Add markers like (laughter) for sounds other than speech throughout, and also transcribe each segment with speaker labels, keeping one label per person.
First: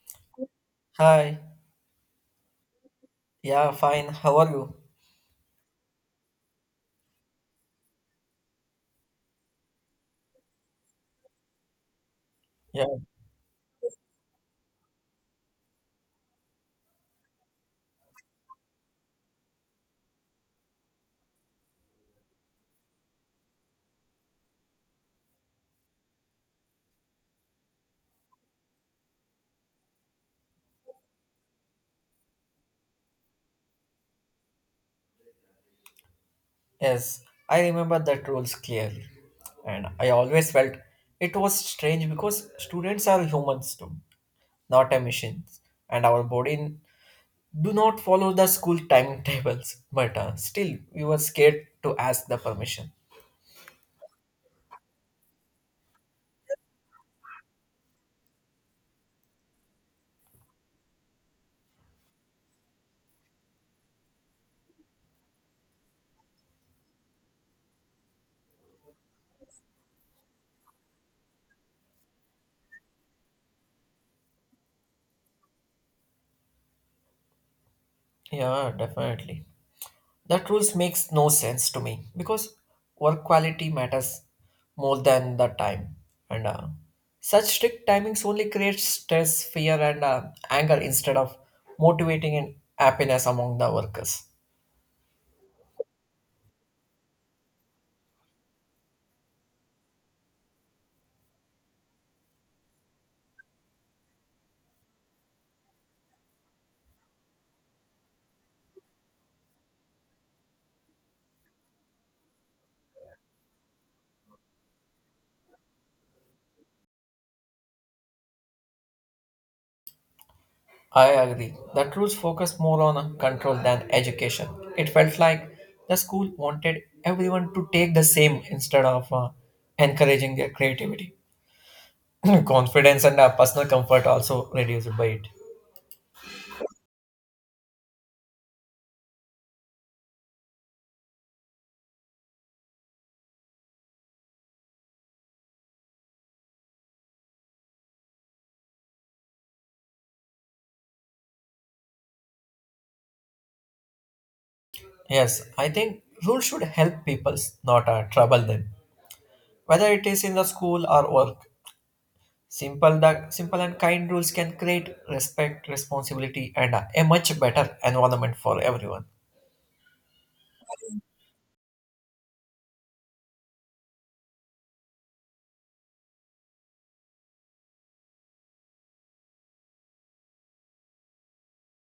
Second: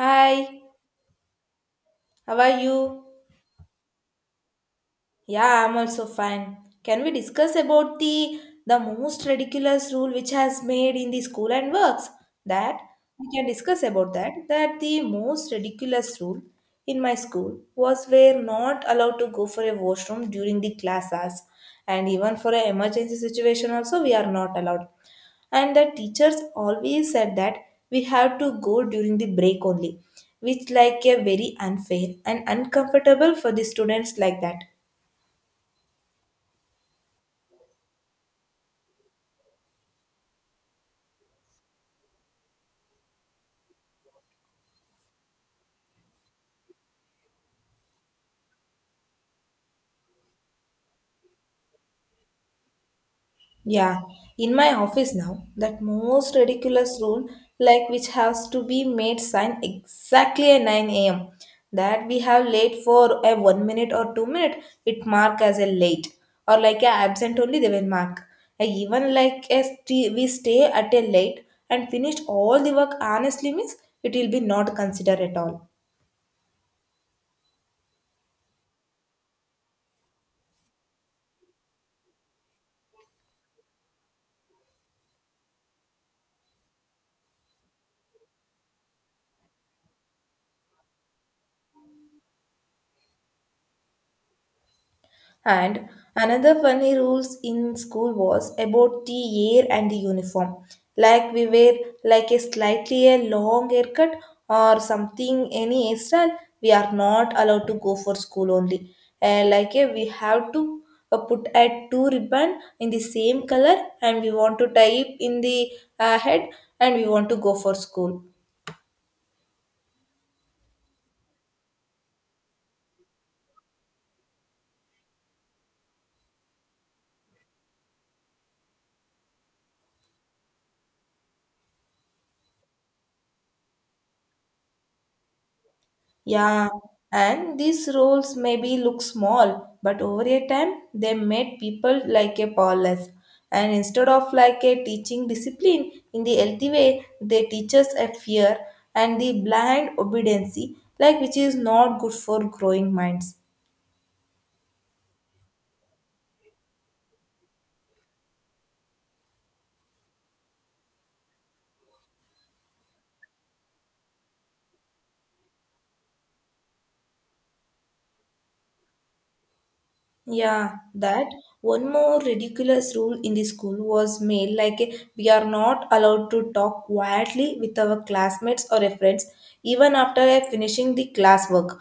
Speaker 1: Hi,
Speaker 2: Hi.
Speaker 1: how are you?
Speaker 2: Yeah, fine. How are you?
Speaker 1: Yeah, I'm also fine. Can we discuss about the most ridiculous rule which has made in the school and works? That
Speaker 2: Yeah.
Speaker 1: we can discuss about that. That the most ridiculous rule in my school was we're not allowed to go for a washroom during the class hours, and even for an emergency situation also we are not allowed. And the teachers always said that we have to go during the break only, which like a very unfair and uncomfortable for the students like that.
Speaker 2: Yes, I remember that rules clearly. And I always felt it was strange because students are humans too, not a machines. And our body do not follow the school timetables. But still, we were scared to ask the permission.
Speaker 1: Yeah, in my office now, that most ridiculous rule, like which has to be made sign exactly at 9 a.m. That we have late for a 1 minute or 2 minute, it mark as a late, or like a absent only they will mark. And even like a we stay at a late and finished all the work honestly means it will be not considered at all.
Speaker 2: Yeah, definitely. That rules makes no sense to me because work quality matters more than the time. And such strict timings only create stress, fear, and anger instead of motivating and happiness among the workers.
Speaker 1: And another funny rules in school was about the hair and the uniform. Like we wear like a slightly a long haircut or something any hairstyle, we are not allowed to go for school only. And like we have to put at two ribbon in the same color and we want to tie it in the head, and we want to go for school.
Speaker 2: I agree. The rules focus more on control than education. It felt like the school wanted everyone to take the same instead of encouraging their creativity. (clears throat) Confidence and personal comfort also reduced by it.
Speaker 1: Yeah, and these roles maybe look small, but over a time they made people like a powerless. And instead of like a teaching discipline in the healthy way, they teach us a fear and the blind obedience, like which is not good for growing minds.
Speaker 2: Yes, I think rules should help people, not trouble them. Whether it is in the school or work, simple the simple and kind rules can create respect, responsibility, and a much better environment for everyone.
Speaker 1: Yeah, that one more ridiculous rule in the school was made like a, we are not allowed to talk quietly with our classmates or a friends even after finishing the classwork.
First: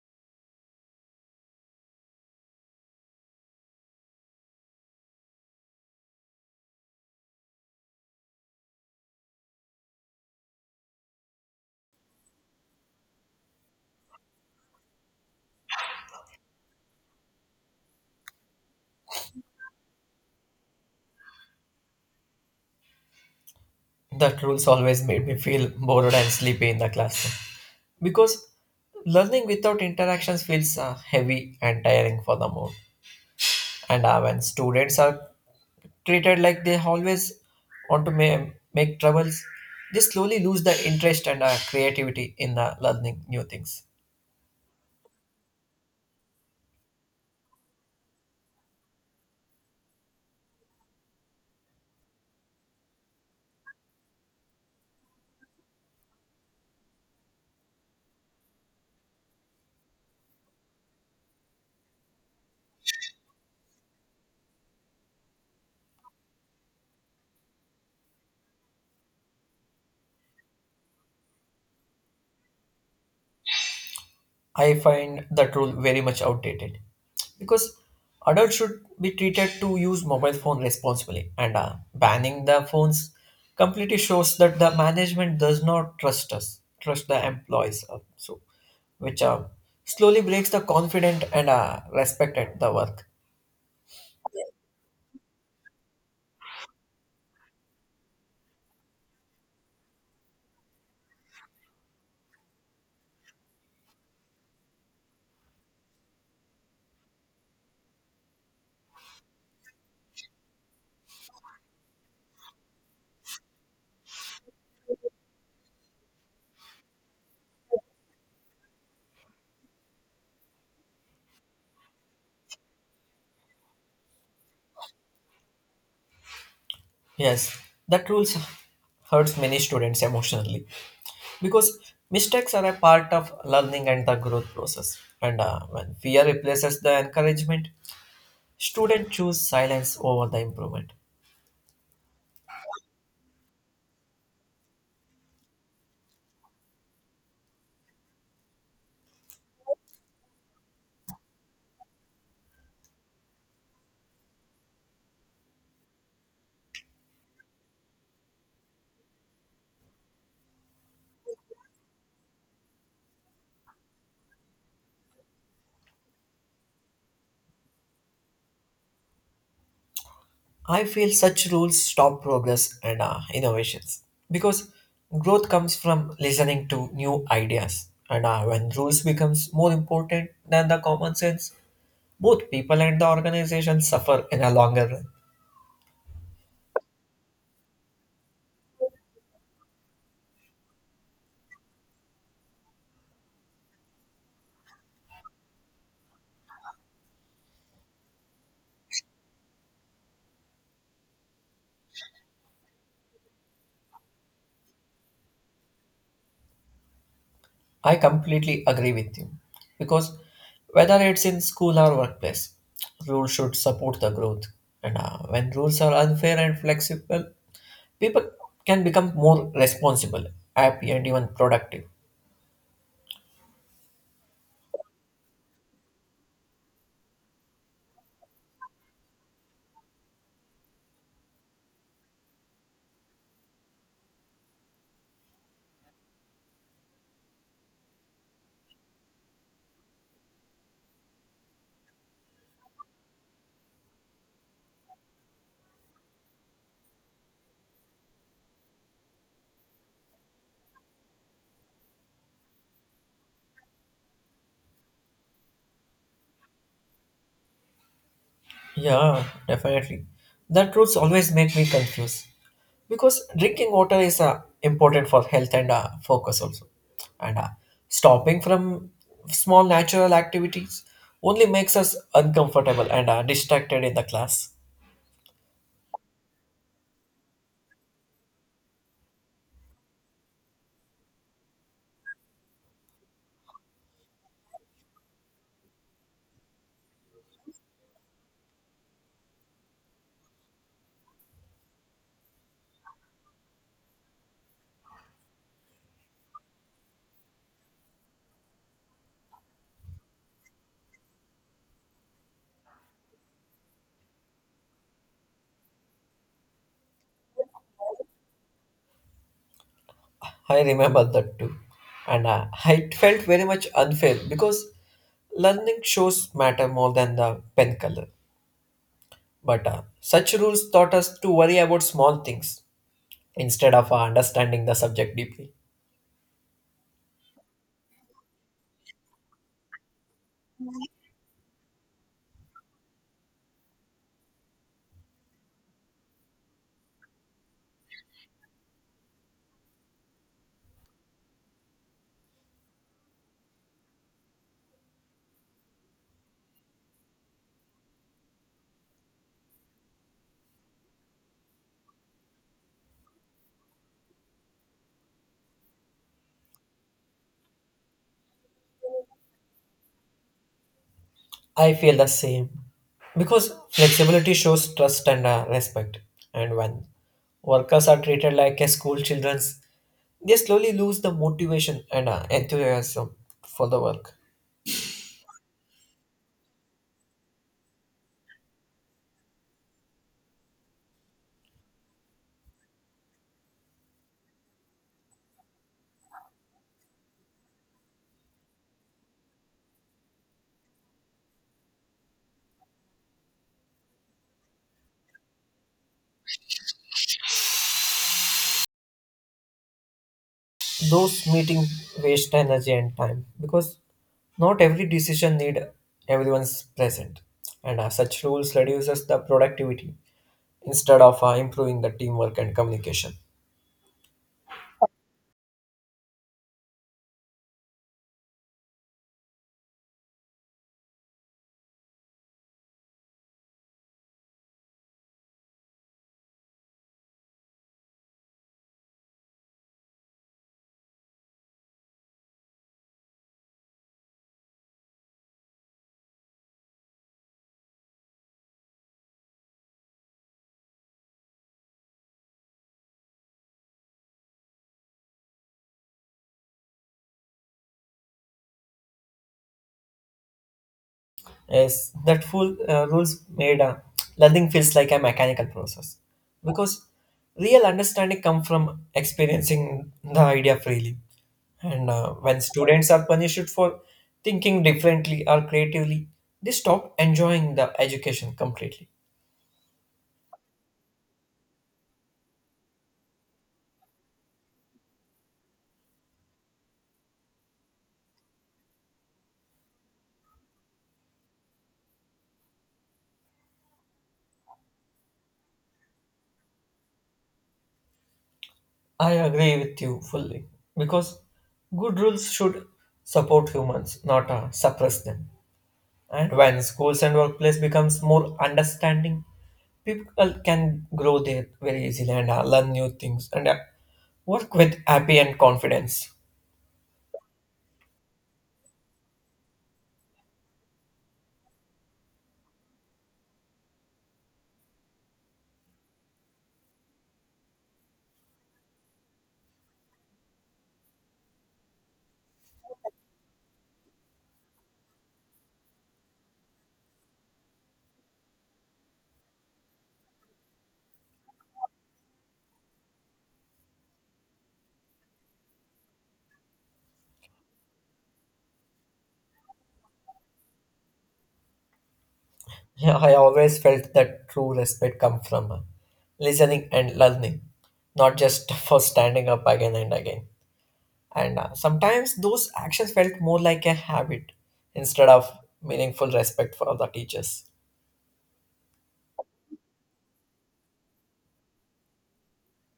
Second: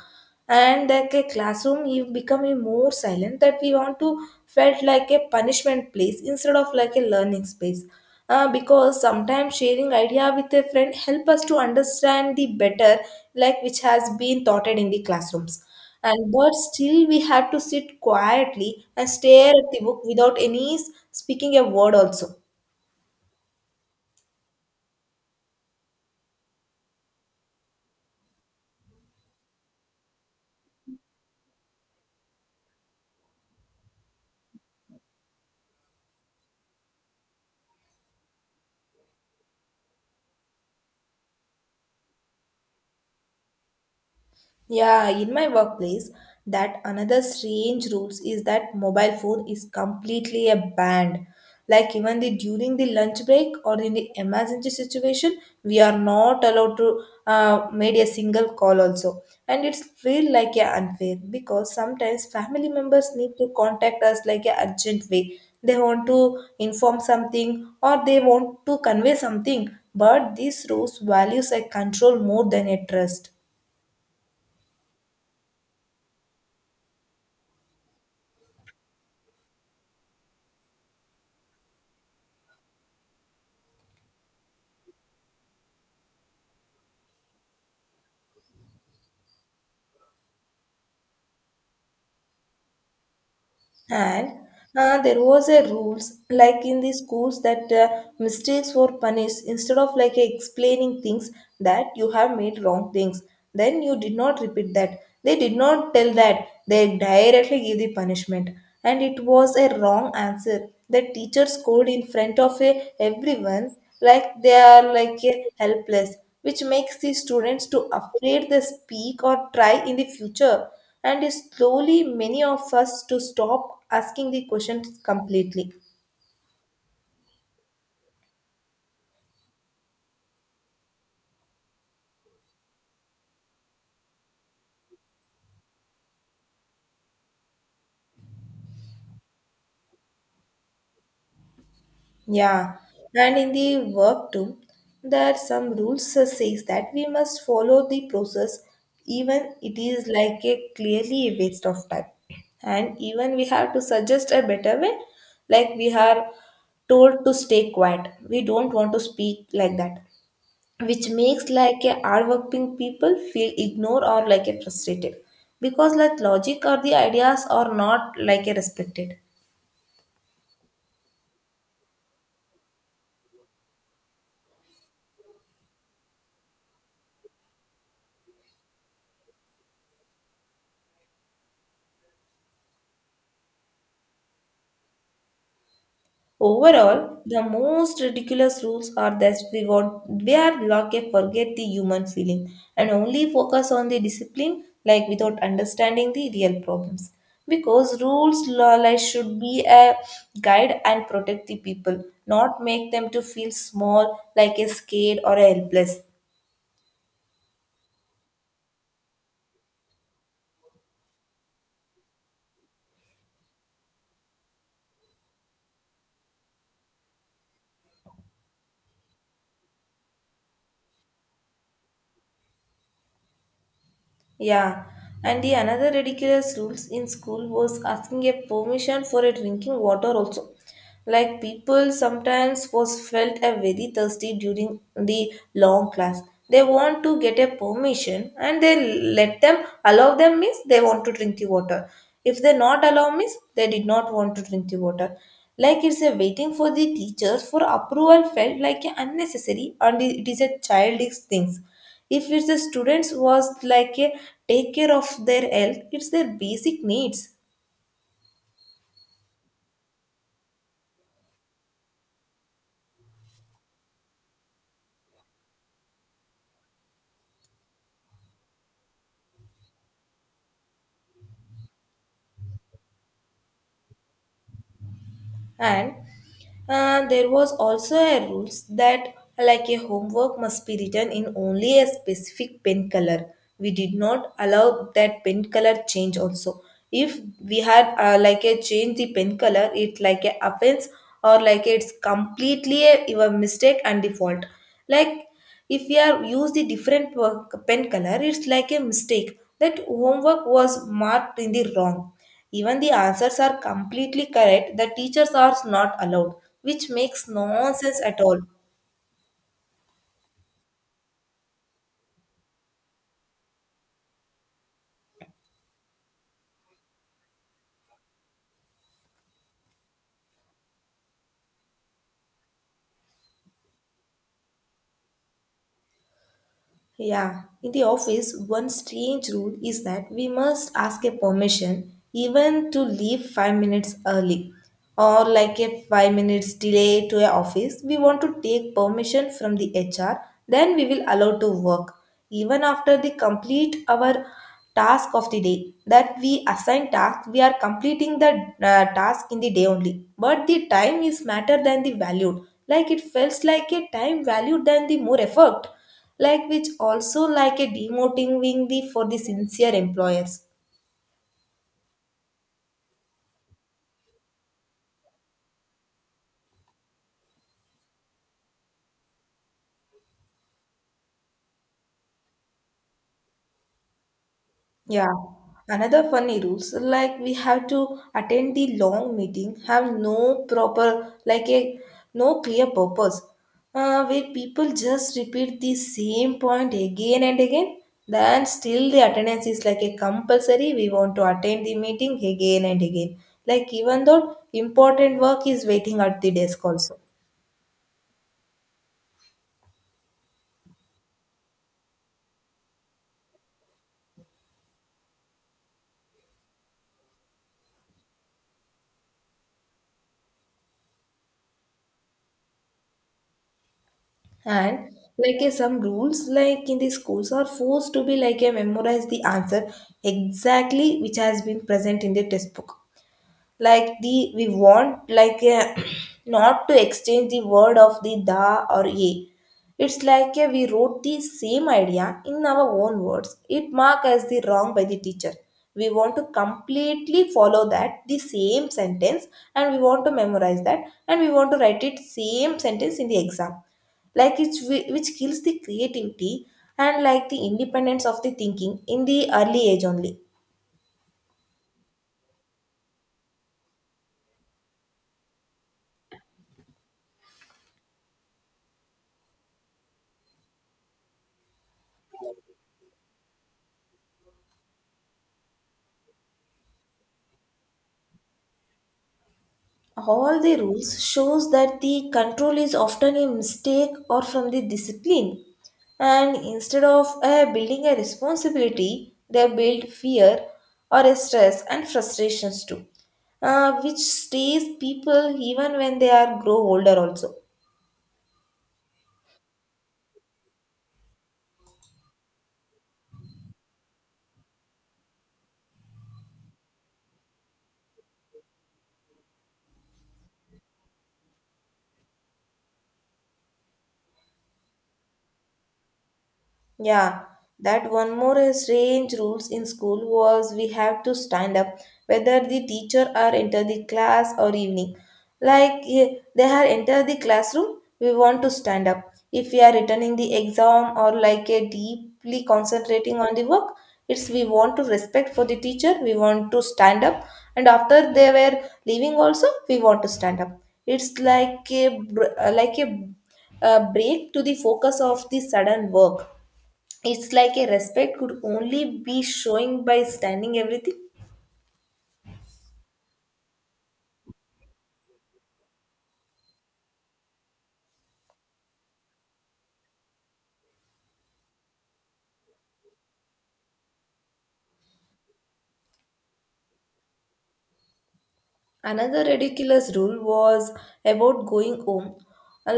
Speaker 1: And like a classroom you become a more silent that we want to felt like a punishment place instead of like a learning space. Because sometimes sharing idea with a friend help us to understand the better, like which has been taught in the classrooms, and but still we had to sit quietly and stare at the book without any speaking a word also.
Speaker 2: That rules always made me feel bored and sleepy in the classroom because learning without interactions feels heavy and tiring for the mood. And when students are treated like they always want to ma- make troubles, they slowly lose the interest and creativity in learning new things.
Speaker 1: Yeah, in my workplace, that another strange rules is that mobile phone is completely a banned. Like even the during the lunch break or in the emergency situation, we are not allowed to made a single call also, and it's feel like a unfair because sometimes family members need to contact us like a urgent way. They want to inform something or they want to convey something, but these rules values a control more than a trust.
Speaker 2: I find that rule very much outdated because adults should be treated to use mobile phone responsibly and banning the phones completely shows that the management does not trust the employees so which slowly breaks the confidence and respect at the work.
Speaker 1: And there was a rules like in the schools that mistakes were punished instead of like explaining things that you have made wrong things. Then you did not repeat that. They did not tell that. They directly give the punishment, and it was a wrong answer. The teacher scold in front of a, everyone like they are like a helpless, which makes the students to afraid they speak or try in the future, and slowly many of us to stop asking the questions completely.
Speaker 2: Yes, that rules hurts many students emotionally because mistakes are a part of learning and the growth process. And when fear replaces the encouragement, students choose silence over the improvement.
Speaker 1: Yeah, and in the work too, there are some rules that says that we must follow the process even it is like a clearly a waste of time, and even we have to suggest a better way, like we are told to stay quiet, we don't want to speak like that, which makes like a hardworking people feel ignored or like a frustrated, because like logic or the ideas are not like a respected.
Speaker 2: I feel such rules stop progress and innovations because growth comes from listening to new ideas. And when rules becomes more important than the common sense, both people and the organization suffer in a longer run.
Speaker 1: Overall, the most ridiculous rules are that we want we are like a forget the human feeling and only focus on the discipline, like without understanding the real problems, because rules law like should be a guide and protect the people, not make them to feel small like a scared or helpless.
Speaker 2: I completely agree with you because whether it's in school or workplace, rules should support the growth. And when rules are unfair and flexible, people can become more responsible, happy, and even productive.
Speaker 1: Yeah, and the another ridiculous rules in school was asking a permission for a drinking water also. Like people sometimes was felt a very thirsty during the long class. They want to get a permission and they let them allow them means they want to drink the water. If they not allow means they did not want to drink the water. Like it's a waiting for the teachers for approval felt like a unnecessary, and it is a childish things if it's the students was like a take care of their health, it's their basic needs.
Speaker 2: Yeah, definitely. That rules always make me confused because drinking water is important for health and focus also. And stopping from small natural activities only makes us uncomfortable and distracted in the class.
Speaker 1: And there was also a rules that like a homework must be written in only a specific pen color. We did not allow that pen color change also. If we had like a change the pen color, it like a offense, or like it's completely a, your mistake and default. Like if we are use the different pen color, it's like a mistake that homework was marked in the wrong, even the answers are completely correct, the teachers are not allowed, which makes no sense at all.
Speaker 2: I remember that too. And I felt very much unfair because learning shows matter more than the pen color. But such rules taught us to worry about small things instead of understanding the subject deeply.
Speaker 1: Yeah, in the office, one strange rule is that we must ask a permission even to leave 5 minutes early or like a 5 minutes delay to a office. We want to take permission from the HR, then we will allow to work even after the complete our task of the day, that we assign task we are completing the task in the day only, but the time is matter than the value, like it feels like a time value than the more effort, like which also like a demotivating the for the sincere employers.
Speaker 2: I feel the same because flexibility shows trust and respect. And when workers are treated like a school children's, they slowly lose the motivation and enthusiasm for the work.
Speaker 1: Yeah, another funny rules like we have to attend the long meeting, have no proper, like a no clear purpose, where people just repeat the same point again and again, then still the attendance is like a compulsory, we want to attend the meeting again and again, like even though important work is waiting at the desk also.
Speaker 2: Those meetings waste energy and time because not every decision need everyone's present, and such rules reduces the productivity instead of improving the teamwork and communication.
Speaker 1: And like some rules, like in the schools, are forced to be like a memorize the answer exactly which has been present in the textbook, like the we want like (clears throat) not to exchange the word of the da or ye. It's like we wrote the same idea in our own words, it marked as the wrong by the teacher. We want to completely follow that the same sentence, and we want to memorize that, and we want to write it same sentence in the exam, like it's which kills the creativity and like the independence of the thinking in the early age only.
Speaker 2: Yes, that full rules made learning feels like a mechanical process because real understanding come from experiencing the idea freely. And when students are punished for thinking differently or creatively, they stop enjoying the education completely.
Speaker 1: All the rules shows that the control is often a mistake or from the discipline, and instead of building a responsibility they build fear or a stress and frustrations too, which stays people even when they are grow older also.
Speaker 2: I agree with you fully because good rules should support humans, not suppress them. And when schools and workplace becomes more understanding, people can grow there very easily and learn new things and work with happy and confidence.
Speaker 1: Yeah, that one more strange rules in school was we have to stand up whether the teacher are enter the class or evening. Like they have entered the classroom, we want to stand up. If we are returning the exam or like a deeply concentrating on the work, it's we want to respect for the teacher, we want to stand up, and after they were leaving also, we want to stand up. It's like a like a break to the focus of the sudden work, it's like a respect could only be showing by standing everything.
Speaker 2: Yeah, I always felt that true respect comes from listening and learning, not just (laughs) for standing up again and again. And sometimes those actions felt more like a habit instead of meaningful respect for the teachers.
Speaker 1: Another ridiculous rule was about going home,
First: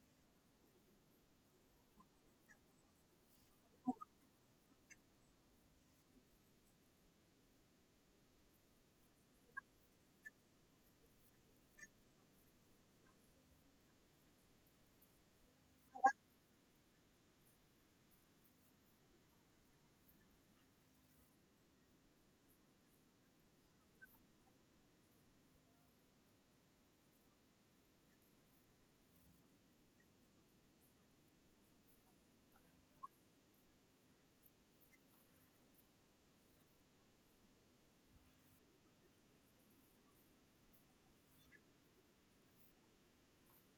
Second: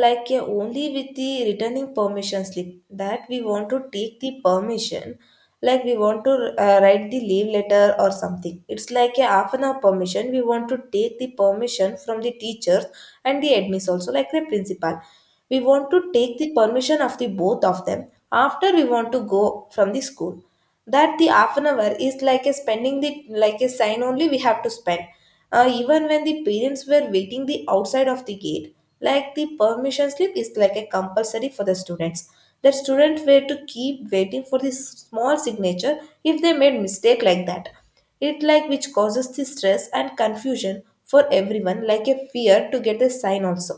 Speaker 1: like a only with the returning permission slip. That we want to take the permission, like we want to write the leave letter or something. It's like a half an hour permission. We want to take the permission from the teachers and the admins also, like the principal. We want to take the permission of the both of them. After we want to go from the school, that the half an hour is like a spending the like a sign only we have to spend, even when the parents were waiting the outside of the gate, like the permission slip is like a compulsory for the students, the students were to keep waiting for this small signature, if they made mistake like that, it like which causes the stress and confusion for everyone, like a fear to get a sign also.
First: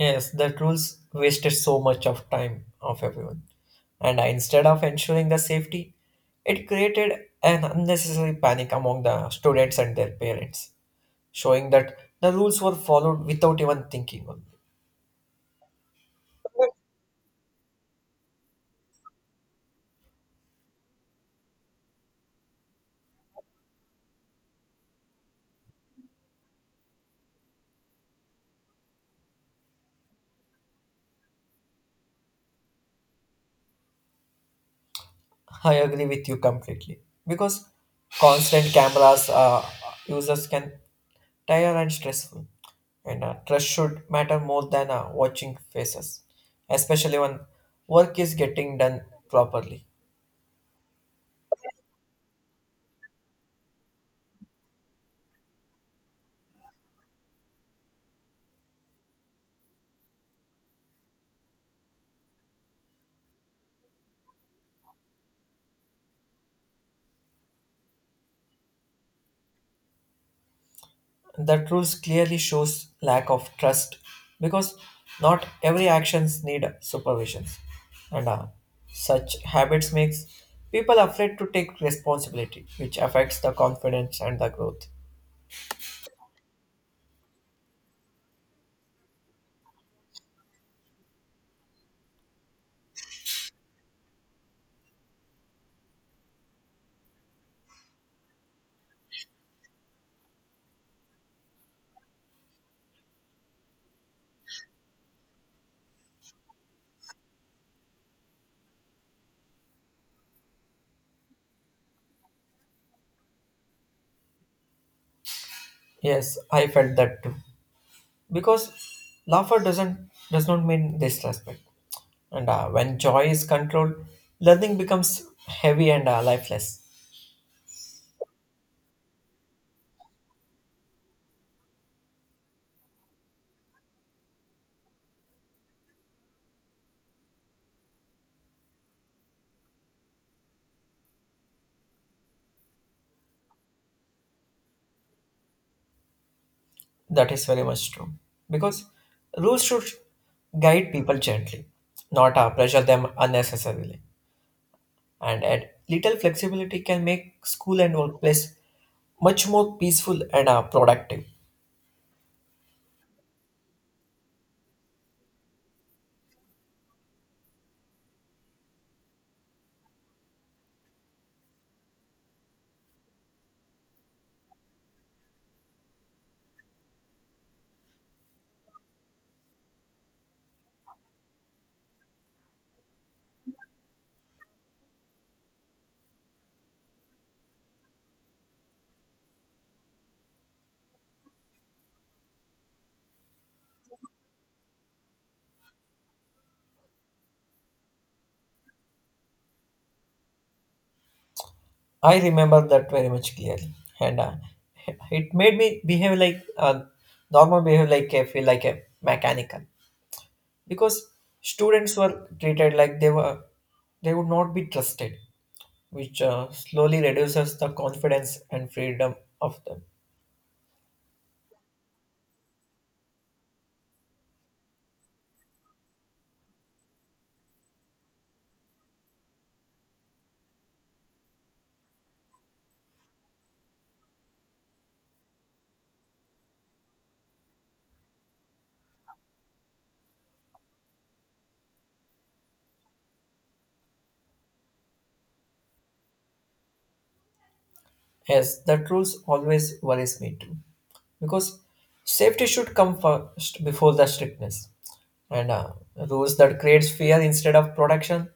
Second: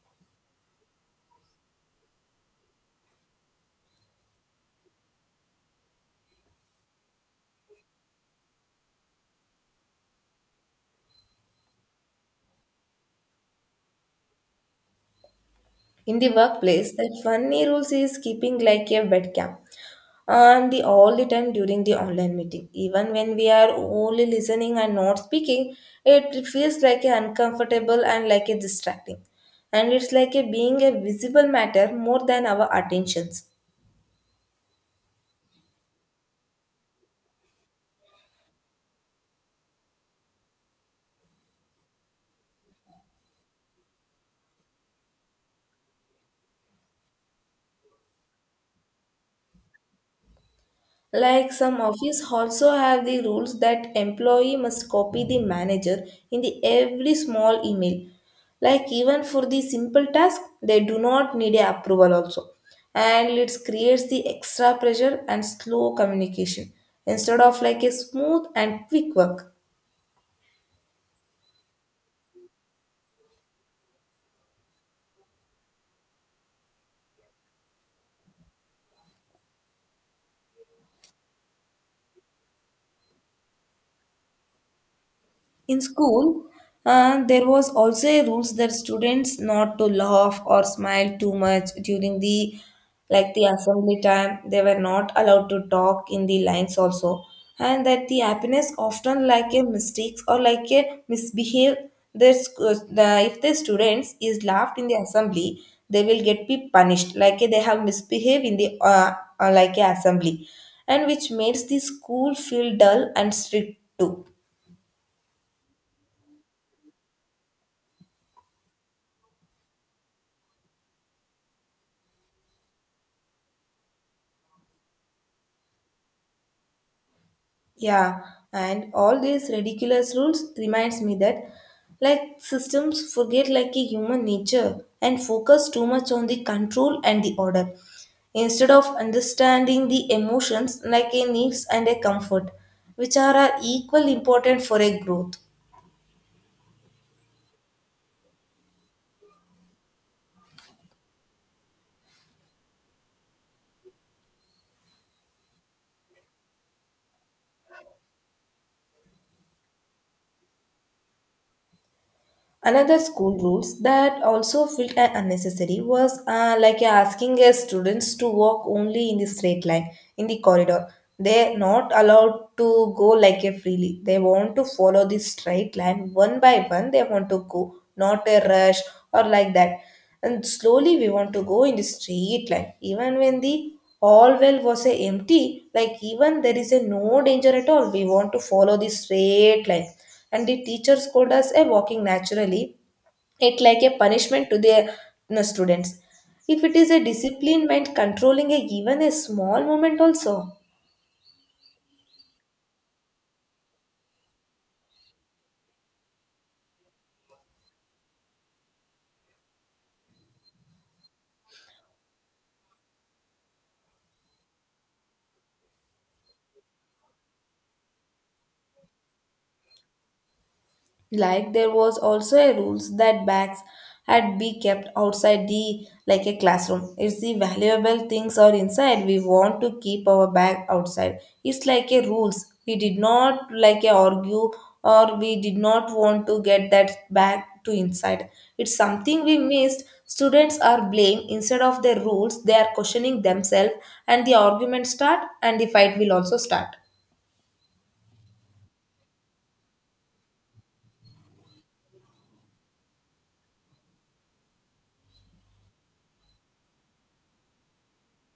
Speaker 2: Yes, the rules wasted so much of time of everyone. And instead of ensuring the safety, it created an unnecessary panic among the students and their parents, showing that the rules were followed without even thinking on
Speaker 1: In the
Speaker 2: it.
Speaker 1: workplace, the funny rules is keeping like a webcam and the all the time during the online meeting. Even when we are only listening and not speaking, it feels like a uncomfortable and like a distracting. And it's like a being a visible matter more than our attentions.
Speaker 2: I agree with you completely because constant cameras users can tired and stressful, and trust should matter more than watching faces, especially when work is getting done properly.
Speaker 1: Like some office also have the rules that employee must copy the manager in the every small email. Like even for the simple task, they do not need a approval also. And it creates the extra pressure and slow communication instead of like a smooth and quick work.
Speaker 2: That rules clearly shows lack of trust because not every actions need supervisions, and such habits makes people afraid to take responsibility, which affects the confidence and the growth.
Speaker 1: In school, there was also a rules that students not to laugh or smile too much during the like the assembly time. They were not allowed to talk in the lines also, and that the happiness often like a mistakes or like a misbehave. If the students is laughed in the assembly, they will get be punished like they have misbehaved in the like a assembly, and which makes the school feel dull and strict too.
Speaker 2: Yes, I felt that too. Because laughter doesn't does not mean disrespect. And when joy is controlled, learning becomes heavy and lifeless.
Speaker 1: Yeah, and all these ridiculous rules reminds me that like systems forget like a human nature and focus too much on the control and the order instead of understanding the emotions like a needs and a comfort which are equally important for a growth.
Speaker 2: That is very much true. Because rules should guide people gently, not pressure them unnecessarily. And add little flexibility can make school and workplace much more peaceful and productive.
Speaker 1: Another school rules that also felt unnecessary was like asking students to walk only in the straight line in the corridor. They're not allowed to go like a freely. They want to follow the straight line one by one. They want to go, not a rush or like that. And slowly we want to go in the straight line. Even when the all well was a empty, like even there is a no danger at all. We want to follow the straight line and the teachers code us a walking naturally, it like a punishment to their students if it is a discipline meant controlling a, even a small moment also.
Speaker 2: I remember that very much clearly, and it made me behave like normal behave like I feel like a mechanical. Because students were treated like they would not be trusted, which slowly reduces the confidence and freedom of them.
Speaker 1: Like there was also a rules that bags had be kept outside the like a classroom. If the valuable things are inside, we want to keep our bag outside. It's like a rules, we did not like a argue or we did not want to get that bag to inside. It's something we missed. Students are blamed instead of their rules, they are questioning themselves, and the argument start and the fight will also start.
Speaker 2: Yes, that rules always worries me too because safety should come first before the strictness. And rules that creates fear instead of protection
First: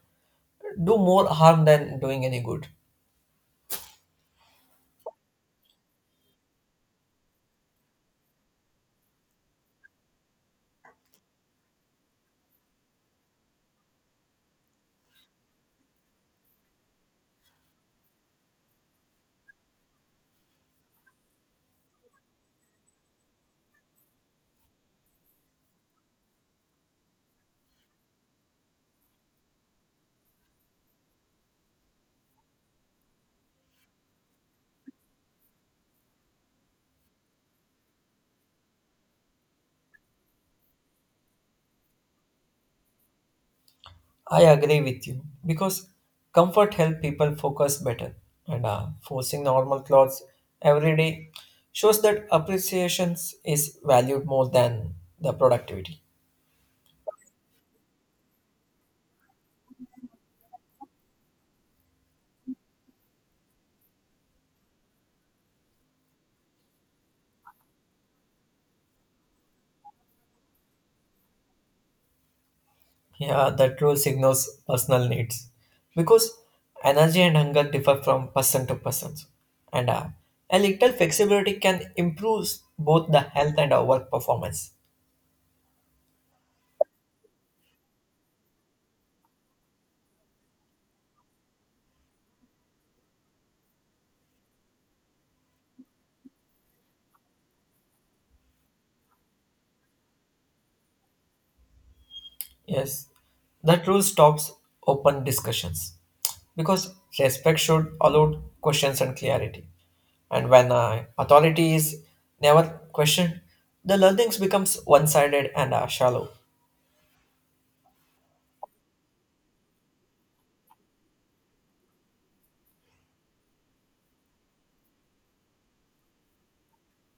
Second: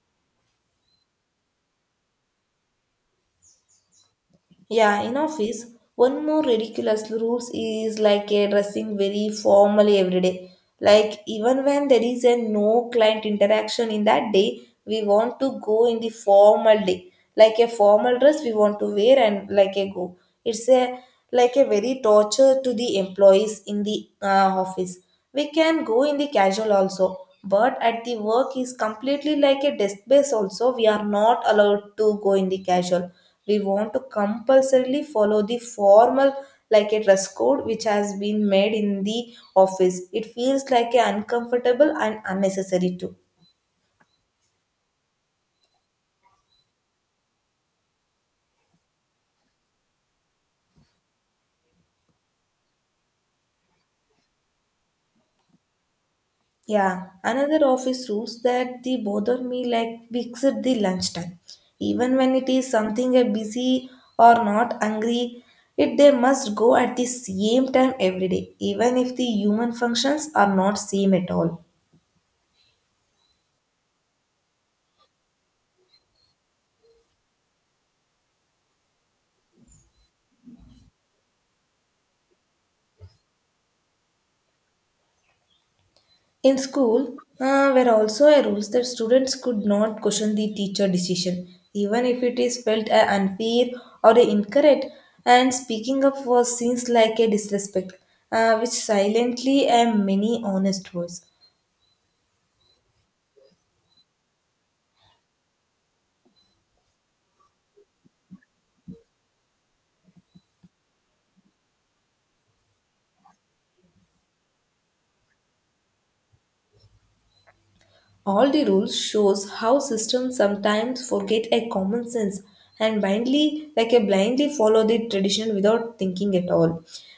Speaker 2: do more harm than doing any good.
Speaker 1: Yeah, in office, one more ridiculous rules is like a dressing very formally every day. Like even when there is a no client interaction in that day, we want to go in the formal day. Like a formal dress we want to wear and like a go. It's a like a very torture to the employees in the office. We can go in the casual also, but at the work is completely like a desk base also. We are not allowed to go in the casual. We want to compulsorily follow the formal like a dress code which has been made in the office. It feels like a uncomfortable and unnecessary too.
Speaker 2: I agree with you because comfort help people focus better, and forcing normal clothes every day shows that appreciations is valued more than the productivity.
Speaker 1: Yeah, another office rules that they bother me like fix at the lunchtime. Even when it is something a busy or not hungry, it they must go at the same time every day, even if the human functions are not same at all.
Speaker 2: Yeah, that rule signals personal needs because energy and hunger differ from person to person, and a little flexibility can improve both the health and our work performance.
Speaker 1: In school, were also a rules that students could not question the teacher decision, even if it is felt a unfair or incorrect. And speaking up was seen like a disrespect, which silently and many honest words.
Speaker 2: Yes, that rule stops open discussions because respect should allow questions and clarity. And when authority is never questioned, the learnings becomes one-sided and shallow.
Speaker 1: All the rules shows how systems sometimes forget a common sense and blindly like a blindly follow the tradition without thinking at all.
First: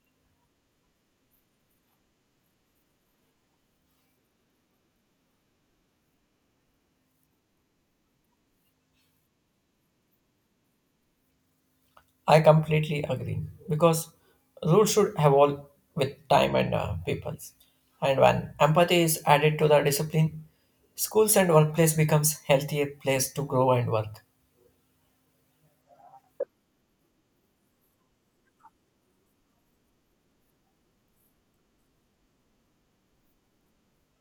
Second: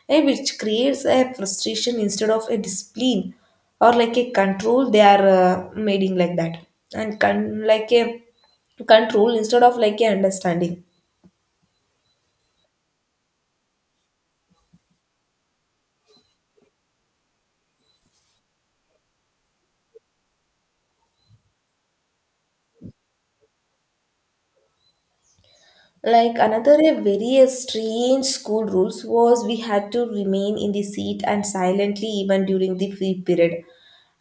Speaker 1: Which creates a frustration instead of a discipline or like a control they are making like that and like a control instead of like a understanding.
Speaker 2: I completely agree because rules should evolve with time and peoples. And when empathy is added to the discipline, schools and workplace becomes healthier place to grow and work.
Speaker 1: Like another a very strange school rules was we had to remain in the seat and silently even during the free period,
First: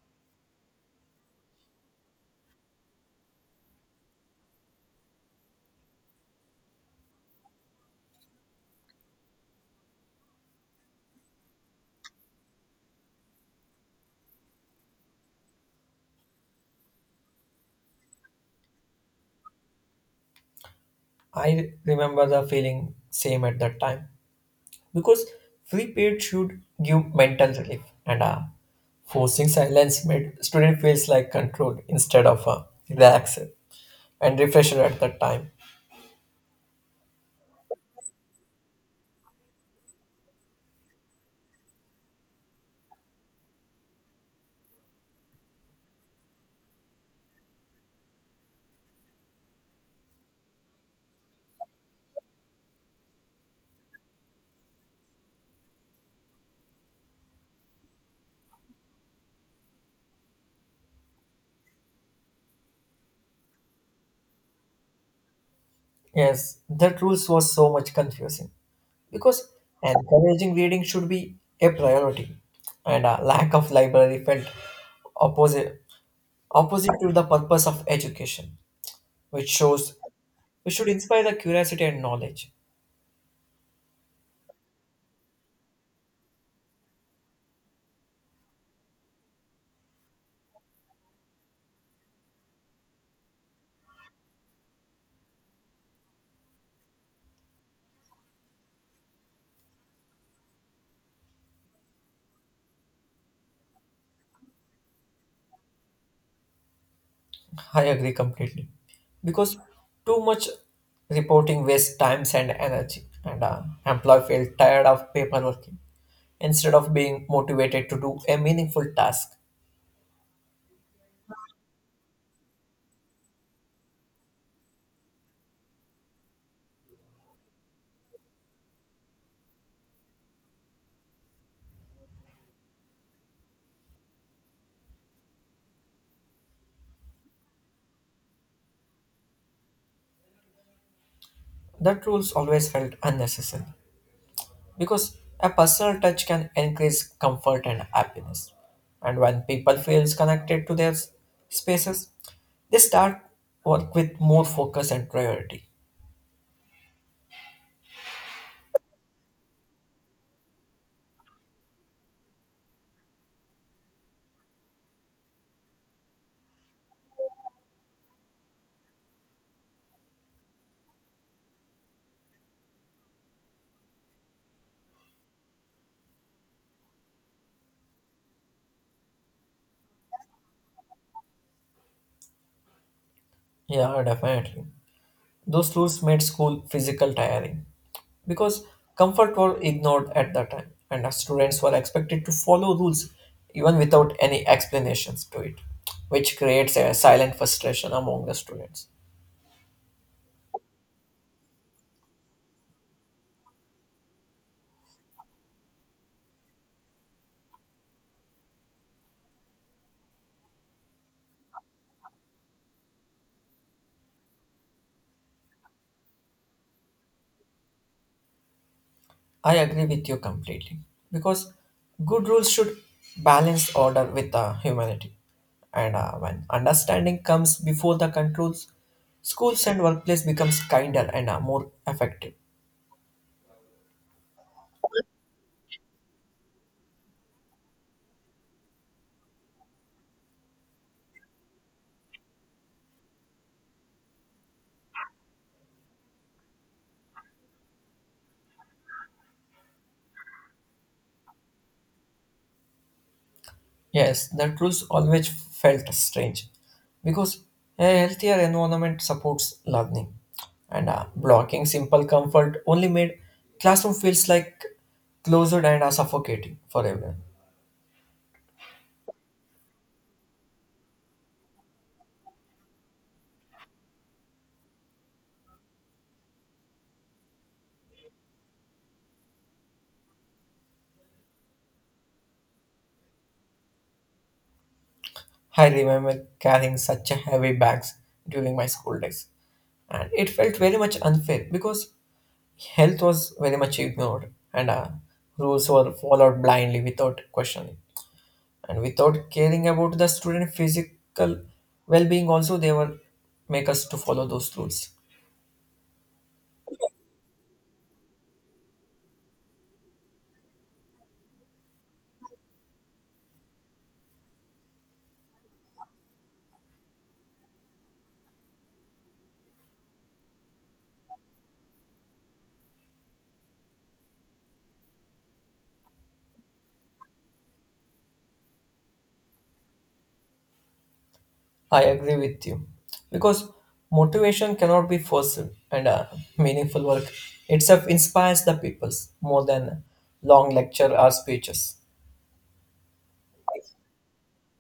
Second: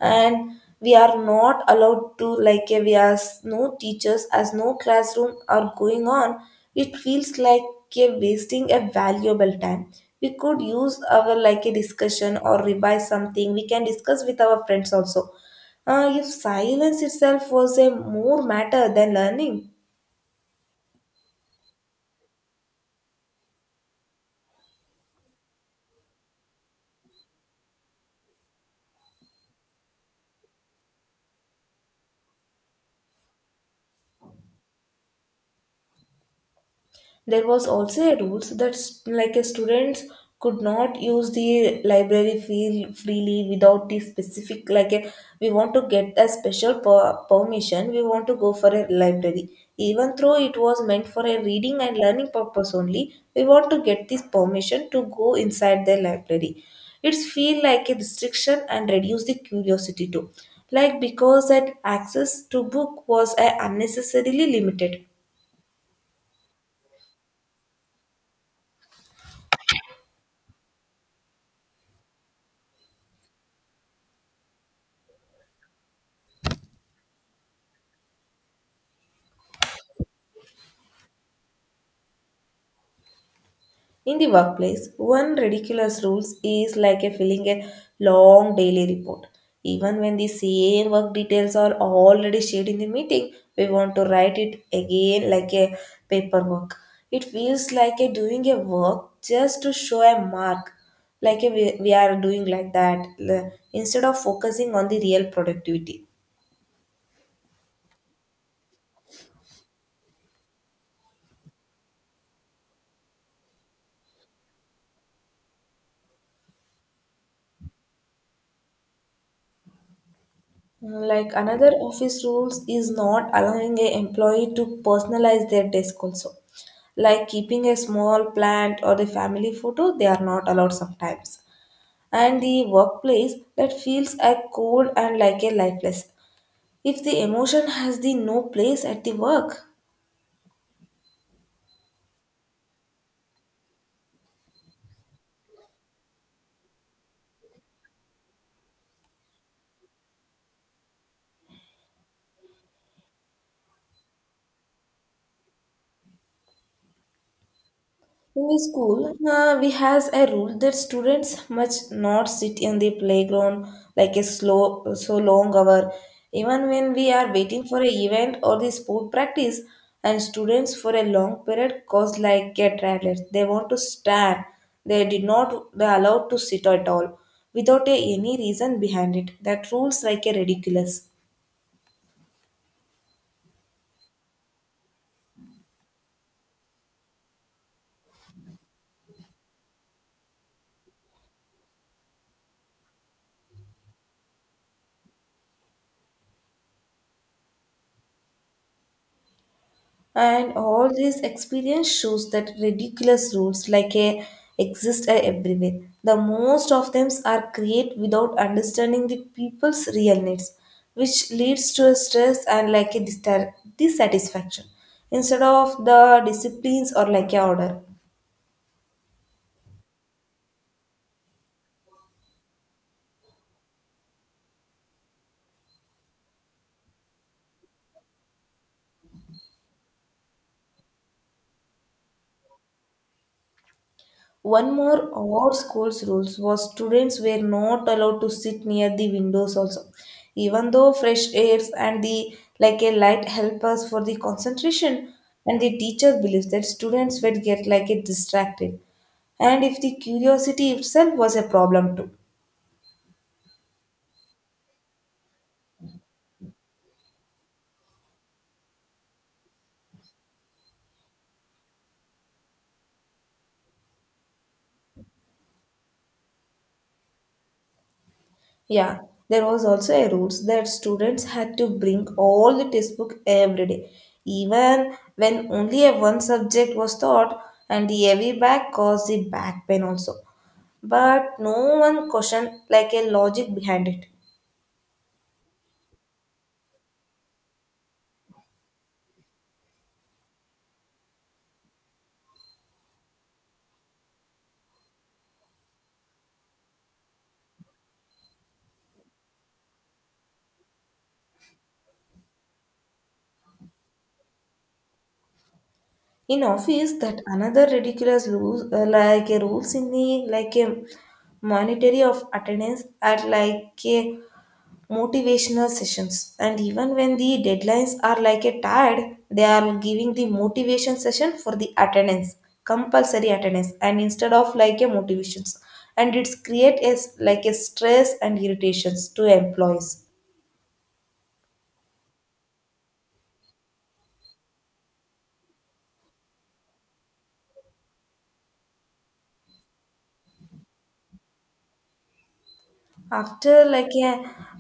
Speaker 1: and we are not allowed to like we are no teachers as no classroom are going on. It feels like wasting a valuable time. We could use our like a discussion or revise something. We can discuss with our friends also. If silence itself was a more matter than learning.
Speaker 2: I remember the feeling same at that time because free period should give mental relief, and forcing silence made student feels like control instead of relax and refresher at that time.
Speaker 1: There was also a rules that like a students could not use the library feel freely without the specific like a, we want to get a special permission, we want to go for a library, even though it was meant for a reading and learning purpose only. We want to get this permission to go inside the library. It's feel like a restriction and reduce the curiosity too, like because that access to book was unnecessarily limited.
Speaker 2: Yes, that rules was so much confusing because encouraging reading should be a priority, and a lack of library felt opposite opposite to the purpose of education, which shows we should inspire the curiosity and knowledge.
Speaker 1: In the workplace, one ridiculous rule is like a filling a long daily report. Even when the same work details are already shared in the meeting, we want to write it again like a paperwork. It feels like a doing a work just to show a mark, like a we are doing like that, instead of focusing on the real productivity.
Speaker 2: I agree completely because too much reporting wastes times and energy, and employee feel tired of paperwork instead of being motivated to do a meaningful task.
Speaker 1: Like another office rules is not allowing a employee to personalize their desk also. Like keeping a small plant or the family photo, they are not allowed sometimes. And the workplace that feels a cold and like a lifeless. If the emotion has the no place at the work.
Speaker 2: That rules always felt unnecessary because a personal touch can increase comfort and happiness, and when people feels connected to their spaces, they start work with more focus and priority.
Speaker 1: In the school, we has a rule that students must not sit in the playground like a slow so long hour. Even when we are waiting for a event or the sport practice, and students for a long period cause like get rattled. They want to stand. They did not they allowed to sit at all without a, any reason behind it. That rules like a ridiculous.
Speaker 2: Yeah, definitely. Those rules made school physical tiring because comfort were ignored at that time and our students were expected to follow rules even without any explanations to it, which creates a silent frustration among the students.
Speaker 1: And all this experience shows that ridiculous rules like a exist everywhere. The most of them are created without understanding the people's real needs, which leads to a stress and like a dissatisfaction instead of the disciplines or like a order.
Speaker 2: I agree with you completely because good rules should balance order with humanity, and when understanding comes before the controls, schools and workplace becomes kinder and more effective.
Speaker 1: One more odd school's rules was students were not allowed to sit near the windows also. Even though fresh airs and the like a light help us for the concentration and the teacher believes that students would get like a distracted. And if the curiosity itself was a problem too.
Speaker 2: Yes, that rules always felt strange because a healthier environment supports learning, and blocking simple comfort only made classroom feels like closed and suffocating for everyone.
Speaker 1: Yeah, there was also a rules that students had to bring all the textbook every day, even when only a one subject was taught, and the heavy bag caused the back pain also. But no one questioned like a logic behind it.
Speaker 2: I remember carrying such a heavy bags during my school days, and it felt very much unfair because health was very much ignored, and rules were followed blindly without questioning, and without caring about the student physical well-being also they will make us to follow those rules.
Speaker 1: In office, that another ridiculous rules like a rules in the like a monetary of attendance at like a motivational sessions, and even when the deadlines are like a tide, they are giving the motivation session for the attendance, compulsory attendance and instead of like a motivations, and it's create as like a stress and irritations to employees.
Speaker 2: I agree with you because motivation cannot be forced, and meaningful work itself inspires the peoples more than long lecture or speeches.
Speaker 1: After like a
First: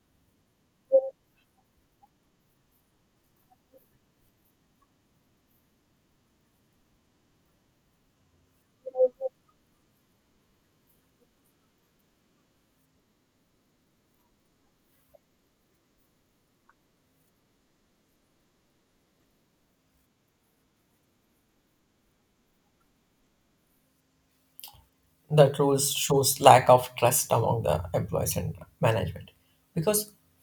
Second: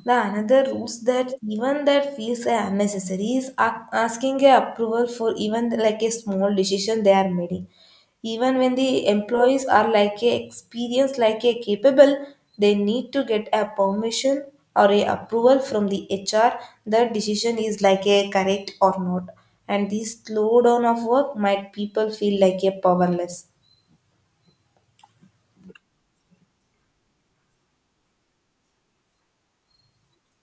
Speaker 1: the another rules that even that feels unnecessary is asking a approval for even like a small decision they are making, even when the employees are like a experienced like a capable, they need to get a permission or a approval from the HR that decision is like a correct or not, and this slowdown of work might people feel like a powerless.
Speaker 2: That rules shows lack of trust among the employees and management because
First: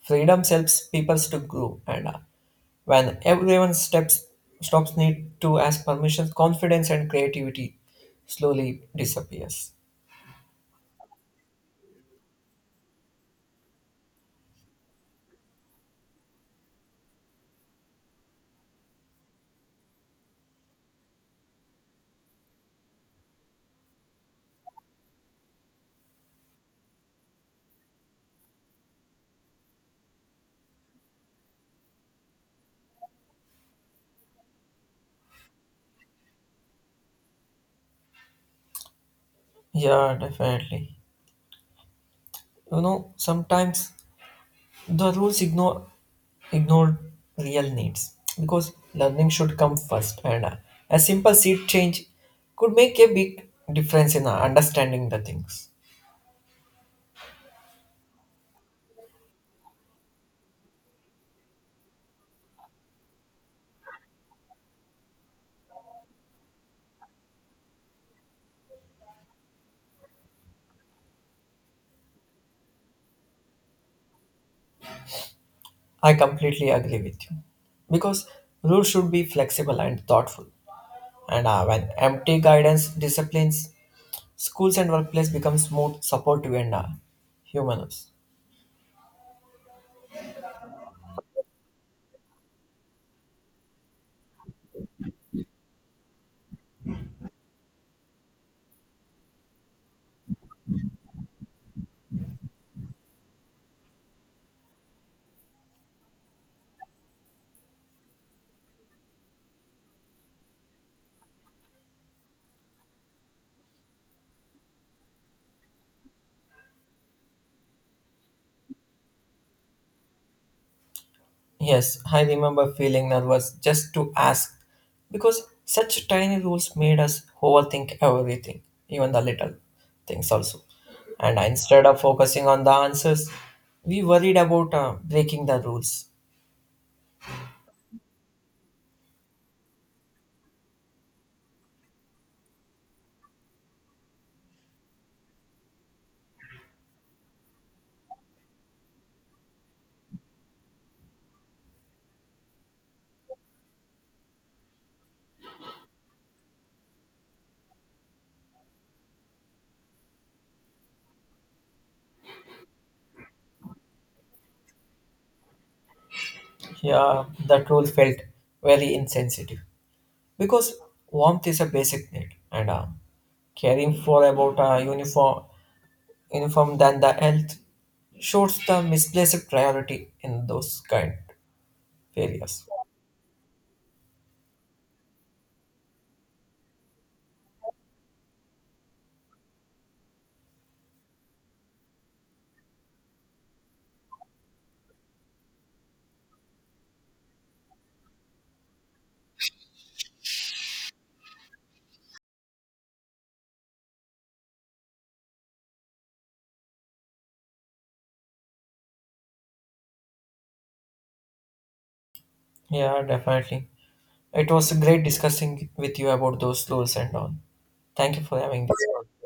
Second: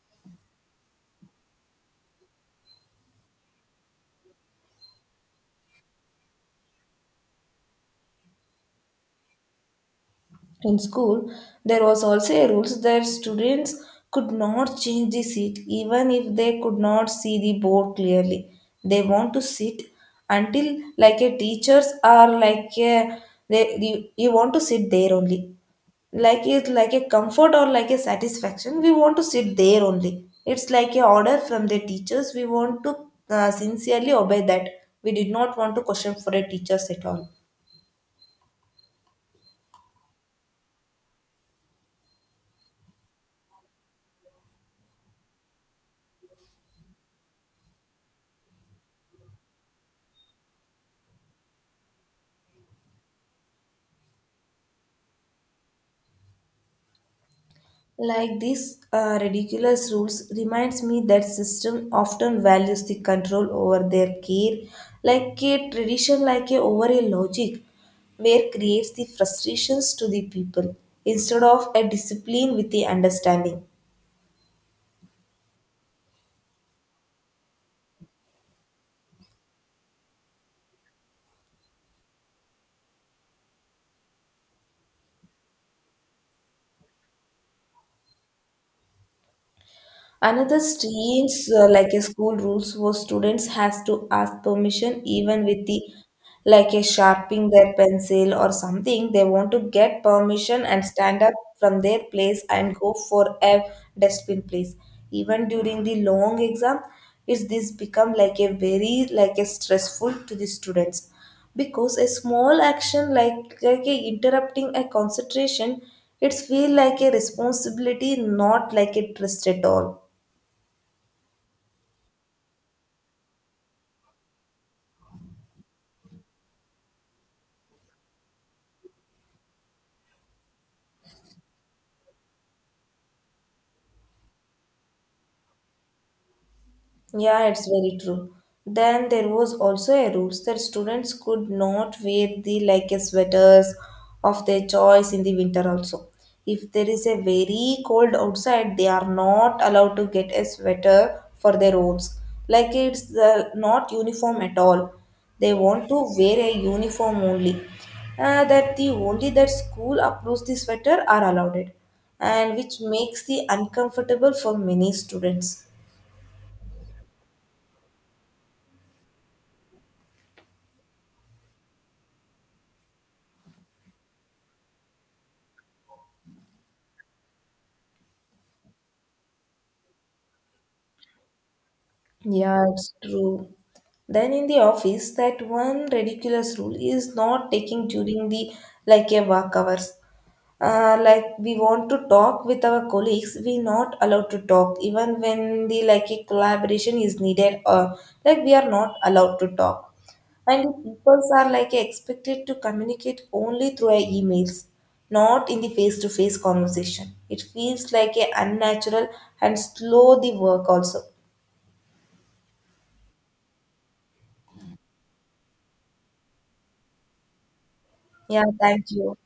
Speaker 2: freedom helps people to grow, and when everyone steps stops need to ask permission, confidence and creativity slowly disappears.
Speaker 1: In school, there was also a rules that students could not change the seat even if they could not see the board clearly. They want to sit until like a teachers are like a, they you want to sit there only. Like it's like a comfort or like a satisfaction, we want to sit there only. It's like a order from the teachers, we want to sincerely obey that. We did not want to question for a teachers at all.
Speaker 2: Yeah, definitely. You know sometimes the rules ignore real needs because learning should come first, and a simple seat change could make a big difference in understanding the things.
Speaker 1: Like these ridiculous rules reminds me that system often values the control over their care, like a tradition, like a over a logic, where creates the frustrations to the people instead of a discipline with the understanding.
Speaker 2: I completely agree with you because rules should be flexible and thoughtful. And when empty guidance disciplines, schools and workplace become smooth, supportive, and humanous.
Speaker 1: Another strange, like a school rules, was students has to ask permission even with the, like a sharpening their pencil or something. They want to get permission and stand up from their place and go for a dustbin place. Even during the long exam, it's this become like a very like a stressful to the students because a small action like a interrupting a concentration, it's feel like a responsibility, not like a trust at all.
Speaker 2: Yes, I remember feeling nervous just to ask because such tiny rules made us overthink everything, even the little things also. And instead of focusing on the answers, we worried about breaking the rules.
Speaker 1: Yeah, it's very true. Then there was also a rules that students could not wear the like a sweaters of their choice in the winter also. If there is a very cold outside, they are not allowed to get a sweater for their robes. Like it's not uniform at all. They want to wear a uniform only. That the only that school approves the sweater are allowed it, and which makes the uncomfortable for many students.
Speaker 2: Yeah, that rule felt very insensitive. Because warmth is a basic need, and caring for about a uniform than the health shows the misplaced priority in those kind areas.
Speaker 1: Yeah, it's true. Then in the office, that one ridiculous rule is not taking during the like a work hours. Like we want to talk with our colleagues, we not allowed to talk even when the like a collaboration is needed or like we are not allowed to talk. And the peoples are like expected to communicate only through our emails, not in the face-to-face conversation. It feels like a unnatural and slow the work also.
Speaker 2: Yeah, definitely. It was great discussing with you about those rules and all. Thank you for
Speaker 1: Yeah,
Speaker 2: having
Speaker 1: thank you.
Speaker 2: this.